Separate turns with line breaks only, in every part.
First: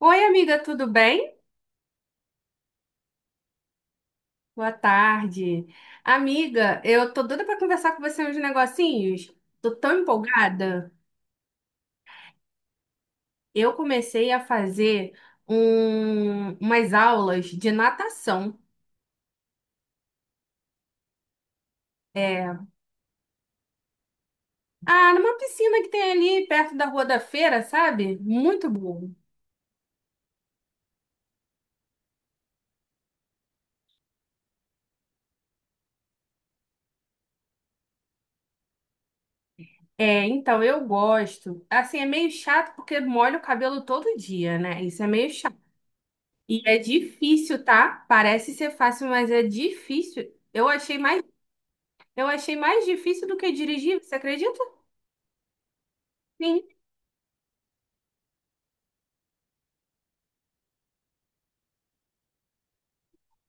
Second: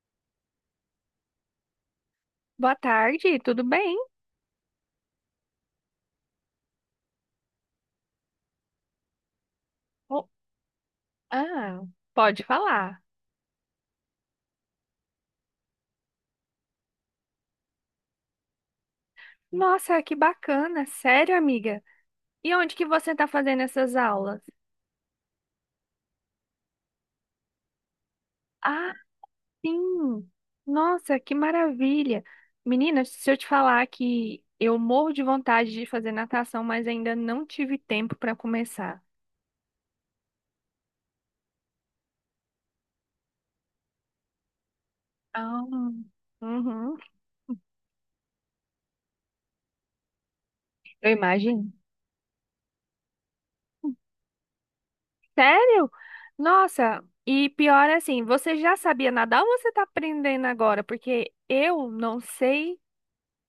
Oi, amiga, tudo bem?
Boa tarde, tudo bem?
Boa tarde. Amiga, eu tô doida pra conversar com você uns negocinhos. Tô tão
Oh,
empolgada.
ah, pode falar.
Eu comecei a fazer umas aulas de natação.
Nossa, que bacana, sério, amiga. E
É,
onde que você está fazendo essas aulas?
ah, numa piscina que tem ali perto da Rua da Feira, sabe? Muito
Ah,
bom.
sim. Nossa, que maravilha. Menina, se eu te falar que eu morro de vontade de fazer natação, mas ainda não tive tempo para começar.
É, então eu gosto. Assim, é meio chato porque molho o cabelo todo dia, né? Isso é meio chato.
Ah,
E é
uhum.
difícil, tá? Parece ser fácil, mas é difícil.
Eu imagino.
Eu achei mais difícil do que dirigir, você acredita?
Sério?
Sim,
Nossa, e pior assim, você já sabia nadar ou você está aprendendo agora? Porque eu não sei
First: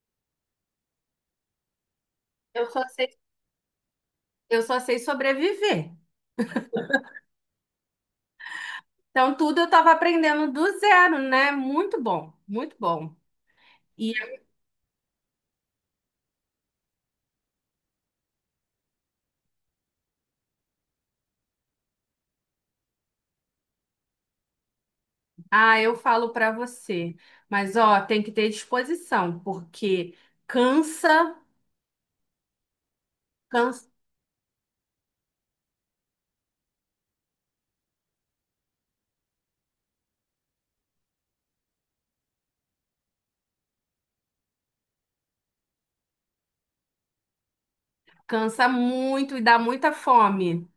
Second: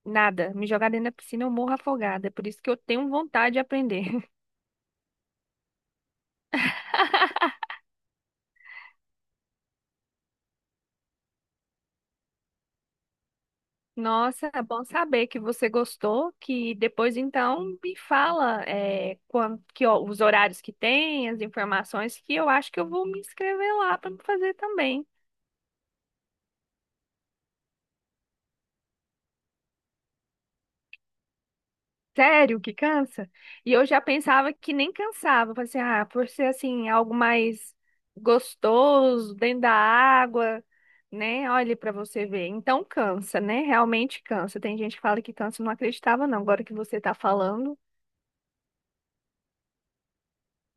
nada. Me jogar dentro da piscina, eu morro afogada. Por isso
eu
que eu
só sei,
tenho vontade de aprender.
eu só sei sobreviver. Então, tudo eu estava aprendendo do zero, né? Muito bom, muito bom. E
Nossa, é bom saber que você gostou, que depois então me fala quando, ó, os horários que tem, as informações, que eu acho que eu vou me inscrever lá para fazer também.
ah, eu falo para você, mas ó, tem que ter disposição, porque cansa,
Sério que cansa? E eu
cansa,
já pensava que nem cansava. Falei assim, ah, por ser assim, algo mais gostoso, dentro da água, né? Olha pra você ver. Então cansa, né? Realmente cansa. Tem gente que fala que cansa, eu não acreditava, não. Agora que você tá falando.
cansa muito e dá muita fome.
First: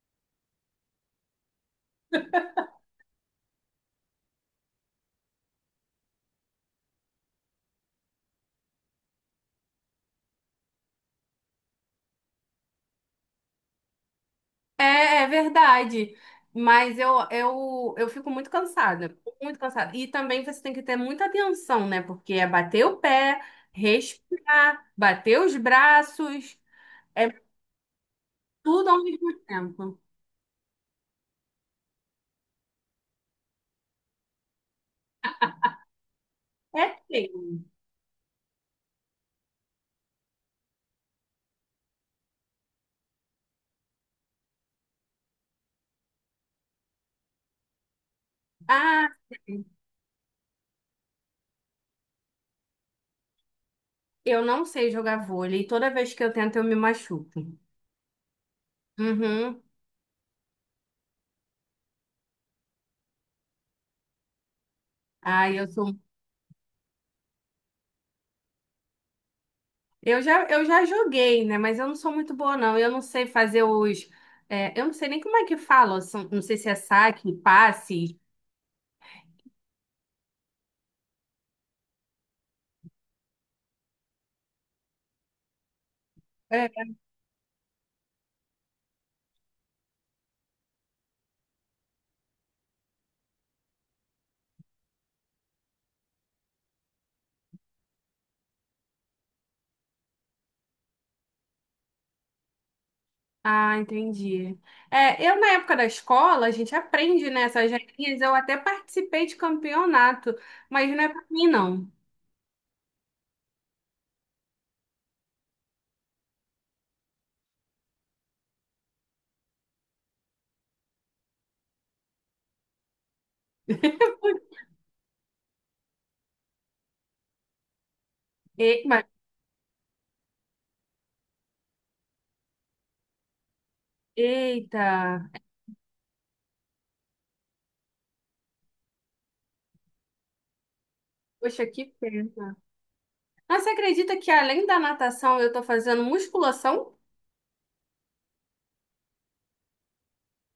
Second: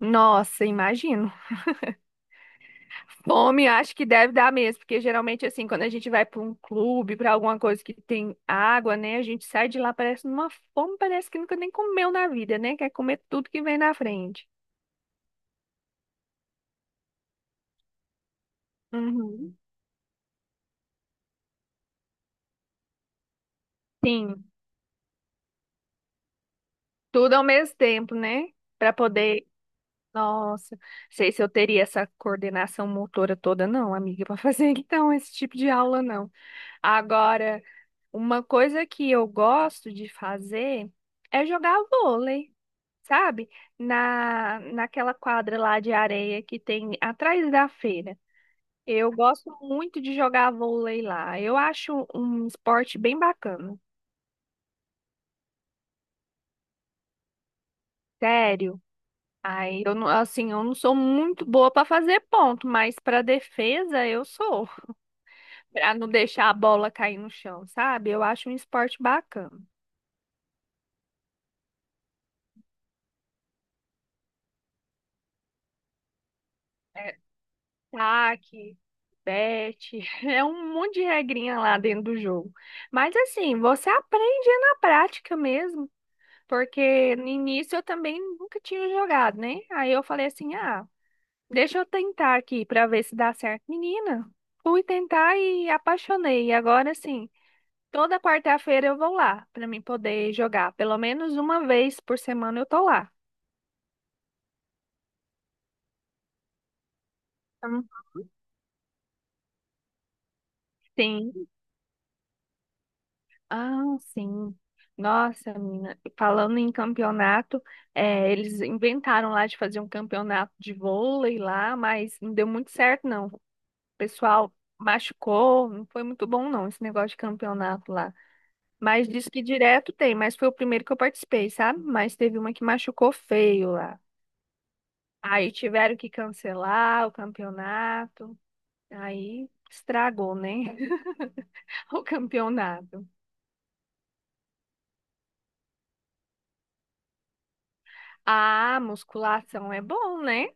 Nossa, imagino. Fome, acho que deve dar mesmo, porque geralmente assim, quando a gente vai pra um clube, pra alguma coisa que tem água, né? A gente sai de lá parece numa fome, parece que nunca nem comeu na vida, né? Quer comer tudo que vem na frente.
É, é verdade. Mas eu fico muito cansada,
Uhum.
muito cansada. E também você tem que ter muita atenção, né? Porque é bater o pé,
Sim,
respirar, bater os braços, é
tudo ao mesmo tempo, né?
tudo
Para
ao mesmo
poder.
tempo.
Nossa, sei se eu teria essa coordenação motora toda, não, amiga, para fazer então esse tipo de aula, não.
É feio.
Agora, uma coisa que eu gosto de fazer é jogar vôlei, sabe? Naquela quadra lá de areia que tem atrás da feira.
Ah,
Eu gosto muito de jogar vôlei lá. Eu acho um esporte bem bacana.
eu não sei jogar vôlei. Toda vez que eu tento, eu me machuco.
Sério.
Uhum.
Aí eu não, assim, eu não sou muito boa para fazer ponto, mas para defesa eu sou.
Ah, eu
Para
sou.
não deixar a bola cair no chão, sabe? Eu acho um esporte bacana.
Eu já joguei, né? Mas eu não sou muito boa, não. Eu não sei fazer os. É, eu não sei nem como é que fala. Não sei se é
É,
saque, passe.
taque, bete, é um monte de regrinha lá dentro do jogo. Mas assim, você aprende na prática mesmo, porque no início eu também nunca tinha jogado, né? Aí eu falei assim: "Ah, deixa eu tentar aqui para ver se dá certo". Menina, fui tentar e apaixonei. E agora assim, toda quarta-feira eu vou lá para mim poder jogar. Pelo menos uma vez por semana eu tô lá.
Ah, entendi. É, eu na época da escola, a gente aprende, né, essas
Então.
regrinhas. Eu até participei de campeonato, mas não é pra mim,
Sim.
não.
Ah, sim. Nossa, menina, falando em campeonato, eles inventaram lá de fazer um campeonato de vôlei lá, mas não deu muito certo, não. O pessoal machucou, não foi muito bom, não, esse negócio de campeonato lá.
E-
Mas
mas-
diz que direto tem, mas foi o primeiro que eu participei, sabe? Mas teve uma que machucou feio lá.
Eita,
Aí tiveram que cancelar o campeonato. Aí estragou, né?
poxa, que
O
pena.
campeonato.
Mas você acredita que além da natação eu tô fazendo musculação?
Ah, musculação é bom, né?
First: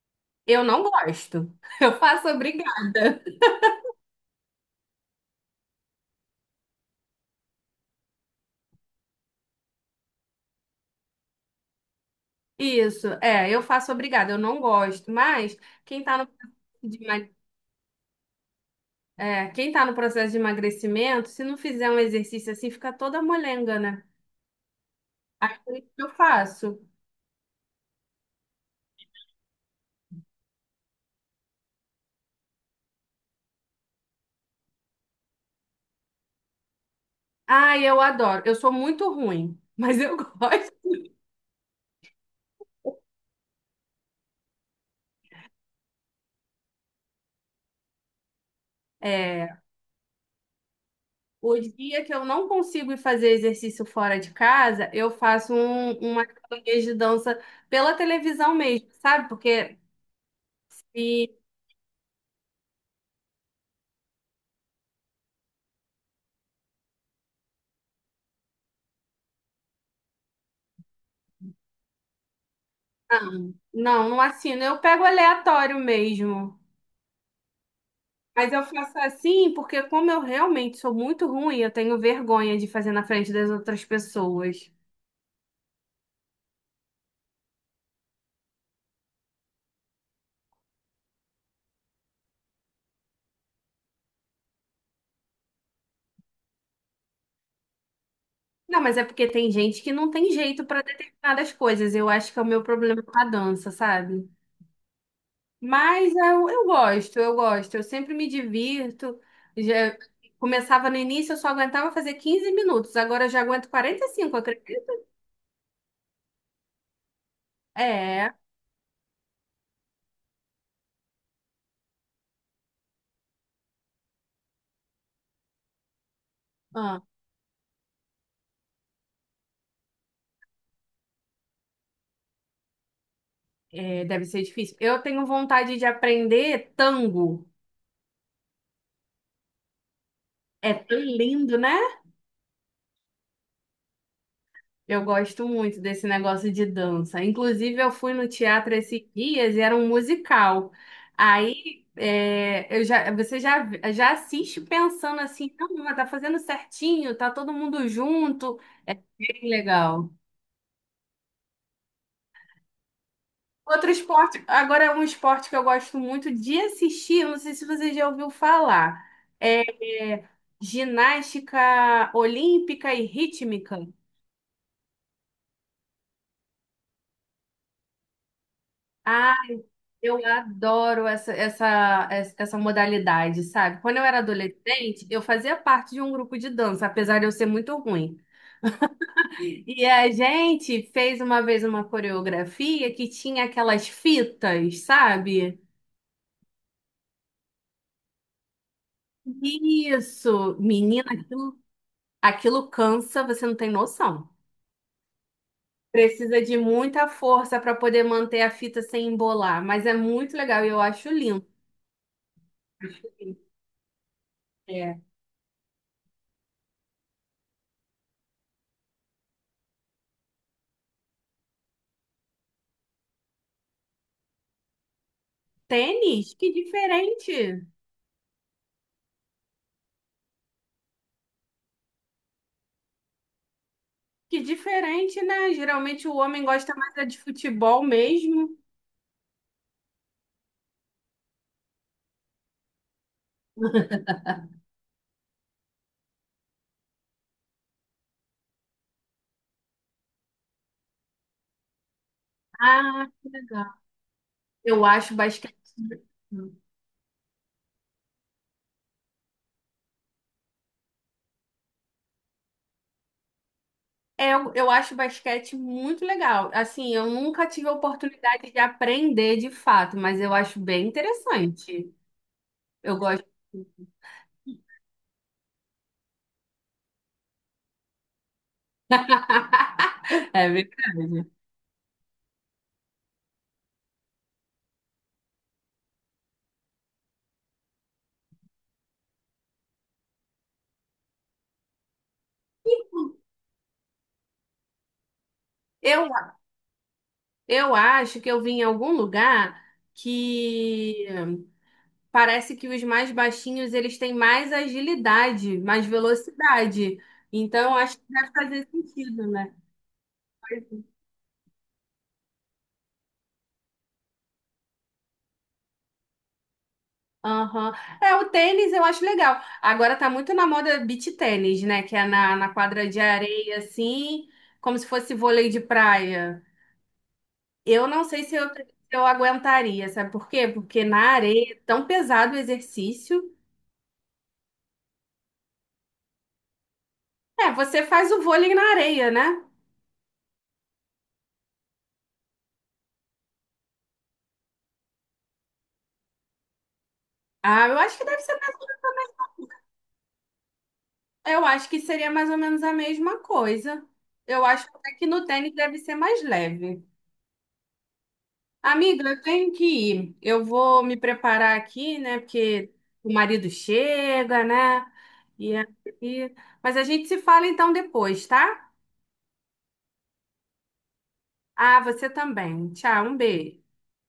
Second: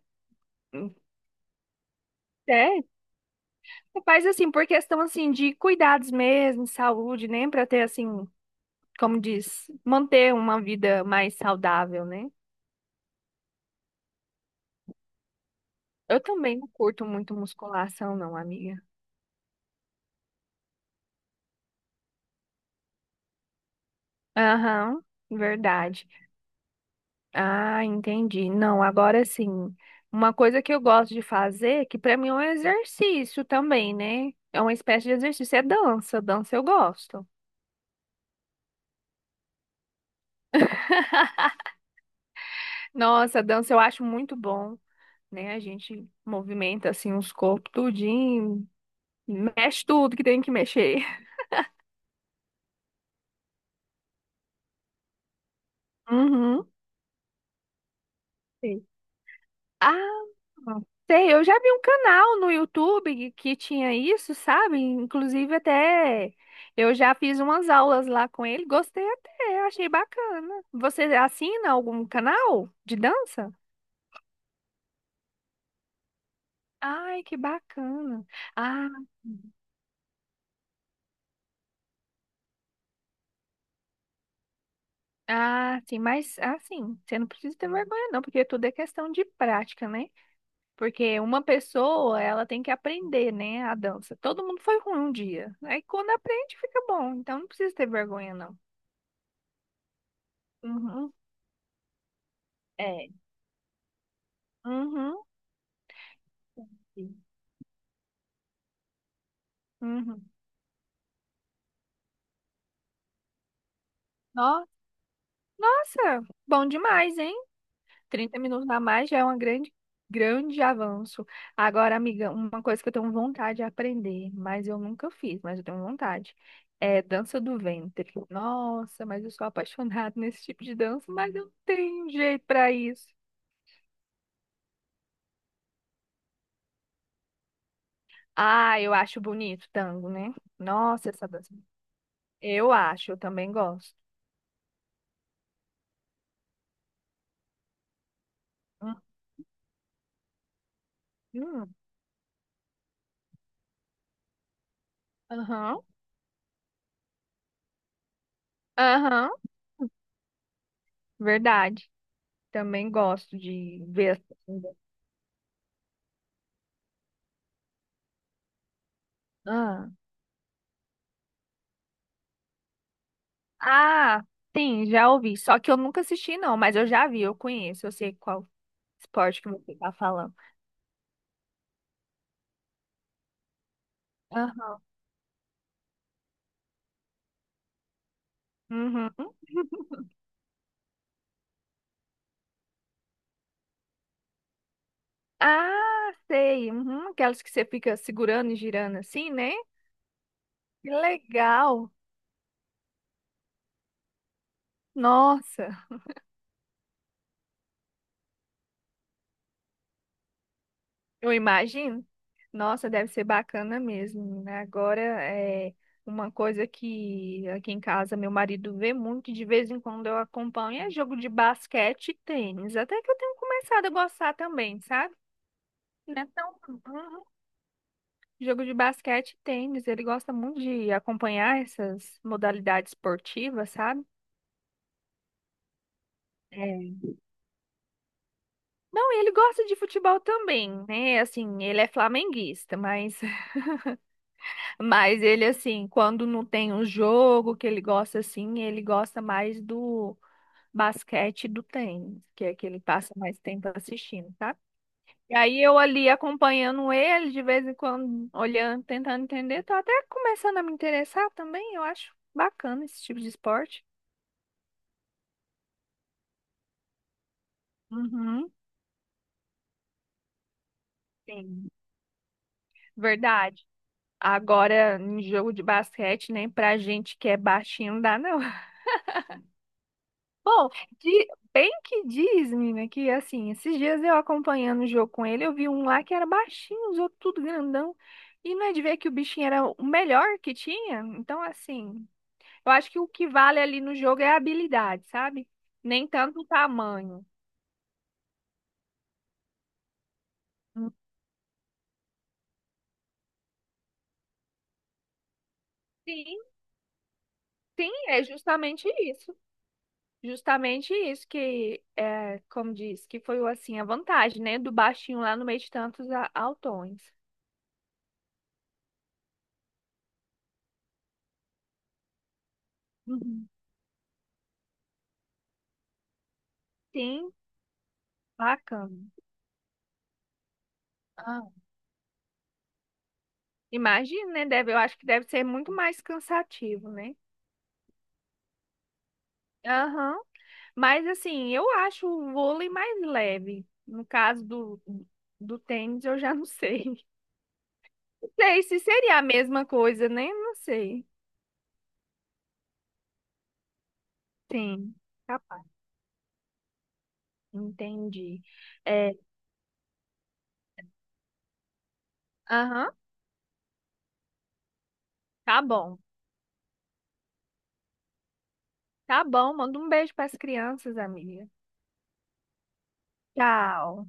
Eu não gosto. Eu faço
É,
obrigada.
você faz assim, por questão assim de cuidados mesmo, saúde, né? Pra ter assim, como diz, manter uma vida mais saudável, né?
Isso, é, eu faço obrigada, eu não gosto. Mas quem tá
Eu
no,
também não
de
curto
emag-
muito musculação, não, amiga.
é, quem tá no processo de emagrecimento, se não fizer um exercício assim, fica toda molenga, né?
Aham,
Acredito que
verdade.
eu faço.
Ah, entendi. Não, agora sim. Uma coisa que eu gosto de fazer, que pra mim é um exercício também, né? É uma espécie de exercício, é dança. Dança eu gosto.
Ai, eu adoro. Eu sou muito ruim, mas eu gosto.
Nossa, dança eu acho muito bom, né? A gente movimenta assim os corpos tudinho,
É,
mexe tudo que tem que mexer.
o dia que eu não consigo ir fazer exercício fora de casa, uma
Uhum.
academia de dança pela televisão
Sei.
mesmo, sabe? Porque
Ah, sei,
se-
eu já vi um canal no YouTube que tinha isso, sabe? Inclusive até eu já fiz umas aulas lá com ele, gostei até, achei bacana. Você assina algum canal de dança?
não, não assino. Eu pego aleatório mesmo.
Ai, que bacana.
Mas eu
Ah.
faço assim porque como eu realmente sou muito ruim, eu tenho vergonha de fazer na frente das outras pessoas.
Ah, sim, mas assim, você não precisa ter vergonha não, porque tudo é questão de prática, né? Porque uma pessoa, ela tem que aprender, né, a dança. Todo mundo foi ruim um dia. Aí quando aprende, fica bom. Então não precisa ter vergonha não.
Não, mas é porque tem gente que não tem jeito para
Uhum.
determinadas coisas. Eu acho que é o meu problema
É.
com a dança, sabe?
Uhum.
Mas eu
Sim.
gosto, eu gosto. Eu sempre me divirto. Já
Uhum.
começava no início, eu só aguentava fazer 15 minutos. Agora eu já aguento 45,
Nó-
acredita?
Nossa, bom demais, hein?
É,
30 minutos a mais já é um grande, grande avanço. Agora, amiga, uma coisa que eu tenho vontade de aprender, mas eu nunca fiz, mas eu tenho vontade,
ah,
é dança do ventre. Nossa, mas eu sou apaixonada nesse tipo de dança, mas eu não tenho jeito para isso.
deve ser difícil. Eu tenho vontade de aprender tango.
Ah, eu acho bonito tango, né?
É tão
Nossa, essa dança.
lindo, né?
Eu acho, eu também gosto.
Eu gosto muito desse negócio de dança. Inclusive, eu fui no teatro
Hum,
esses dias e era um musical.
hum.
Aí, é, eu já, você já, já assiste pensando assim, não,
Aham,
mas tá fazendo certinho, tá todo mundo junto. É
aham,
bem legal.
verdade. Também gosto de
Outro
ver,
esporte,
assim.
agora é um esporte que eu gosto muito de assistir, eu não sei se você já ouviu falar. É,
Ah.
é, ginástica olímpica e rítmica.
Ah, sim, já ouvi. Só que eu nunca assisti, não, mas eu já vi, eu conheço, eu sei qual
Ah.
esporte que você tá
Eu
falando.
adoro essa essa modalidade, sabe? Quando eu era
Aham.
adolescente, eu fazia parte de um grupo de dança, apesar de eu ser muito ruim.
Uhum.
E a gente fez uma vez uma coreografia que tinha aquelas fitas, sabe?
Ah, sei. Uhum. Aquelas que você fica segurando e girando assim, né?
Isso,
Que
menina,
legal.
aquilo cansa, você não tem noção.
Nossa,
Precisa de muita força para poder manter a fita sem embolar, mas é muito legal e eu acho
eu
lindo.
imagino. Nossa, deve ser bacana mesmo, né?
É.
Agora é uma coisa que aqui em casa meu marido vê muito, e de vez em quando eu acompanho, é jogo de basquete e tênis. Até que eu tenho começado a gostar também, sabe? Não é
Tênis, que
tão— Uhum.
diferente!
Jogo de basquete e tênis, ele gosta muito de acompanhar essas modalidades esportivas, sabe?
Que diferente, né? Geralmente o homem gosta
É.
mais é de futebol mesmo.
Não, ele gosta de futebol também, né? Assim, ele é flamenguista, mas, mas ele, assim, quando não tem um jogo que ele gosta, assim, ele gosta mais do basquete e do tênis, que é que ele
Ah,
passa
que
mais
legal.
tempo assistindo, sabe?
Eu acho
E
basquete.
aí eu ali acompanhando ele, de vez em quando, olhando, tentando entender, tô até começando a me interessar também, eu acho bacana esse tipo de esporte.
Eu acho basquete muito legal. Assim, eu nunca tive a oportunidade
Uhum,
de aprender de fato, mas eu acho bem
sim,
interessante. Eu gosto.
verdade. Agora, em jogo de basquete, nem pra gente que é baixinho não dá, não.
É
Bom, de-
verdade.
bem que diz, menina, que assim, esses dias eu acompanhando o jogo com ele, eu vi um lá que era baixinho, os outros tudo grandão. E não é de ver que o bichinho era o melhor que tinha? Então, assim. Eu acho que o que vale ali no jogo é a habilidade, sabe? Nem
Eu,
tanto o tamanho.
eu acho que eu vim em algum lugar
Hum.
que parece que os mais baixinhos eles têm mais agilidade, mais
Sim,
velocidade. Então,
sim,
acho que
é
deve fazer
justamente
sentido,
isso.
né?
Justamente isso que, como diz, que foi assim a vantagem, né? Do baixinho lá no meio de tantos altões.
Aham. É, o tênis eu acho legal. Agora tá muito na moda beach tênis, né? Que é na quadra de
Uhum.
areia, assim, como se fosse vôlei de praia.
Sim,
Eu não sei se eu
bacana.
aguentaria, sabe por quê? Porque na
Ah,
areia é tão pesado o exercício.
imagina, né? Eu acho que deve ser muito mais cansativo, né?
É, você faz o vôlei na areia, né?
Aham. Mas assim, eu acho o vôlei mais leve. No caso do tênis, eu já não sei.
Ah, eu acho que deve ser.
Sei se seria a mesma coisa, né? Não sei.
Eu acho que seria mais ou menos a mesma coisa. Eu acho até
Sim,
que no tênis
capaz.
deve ser mais leve.
Entendi.
Amiga,
É,
eu tenho que ir. Eu vou me preparar aqui, né? Porque
aham,
o marido chega, né? E
tá bom.
aí... Mas a gente se fala então depois, tá?
Tá bom, manda um beijo para as crianças, amiga.
Ah, você também. Tchau, um beijo.
Tchau.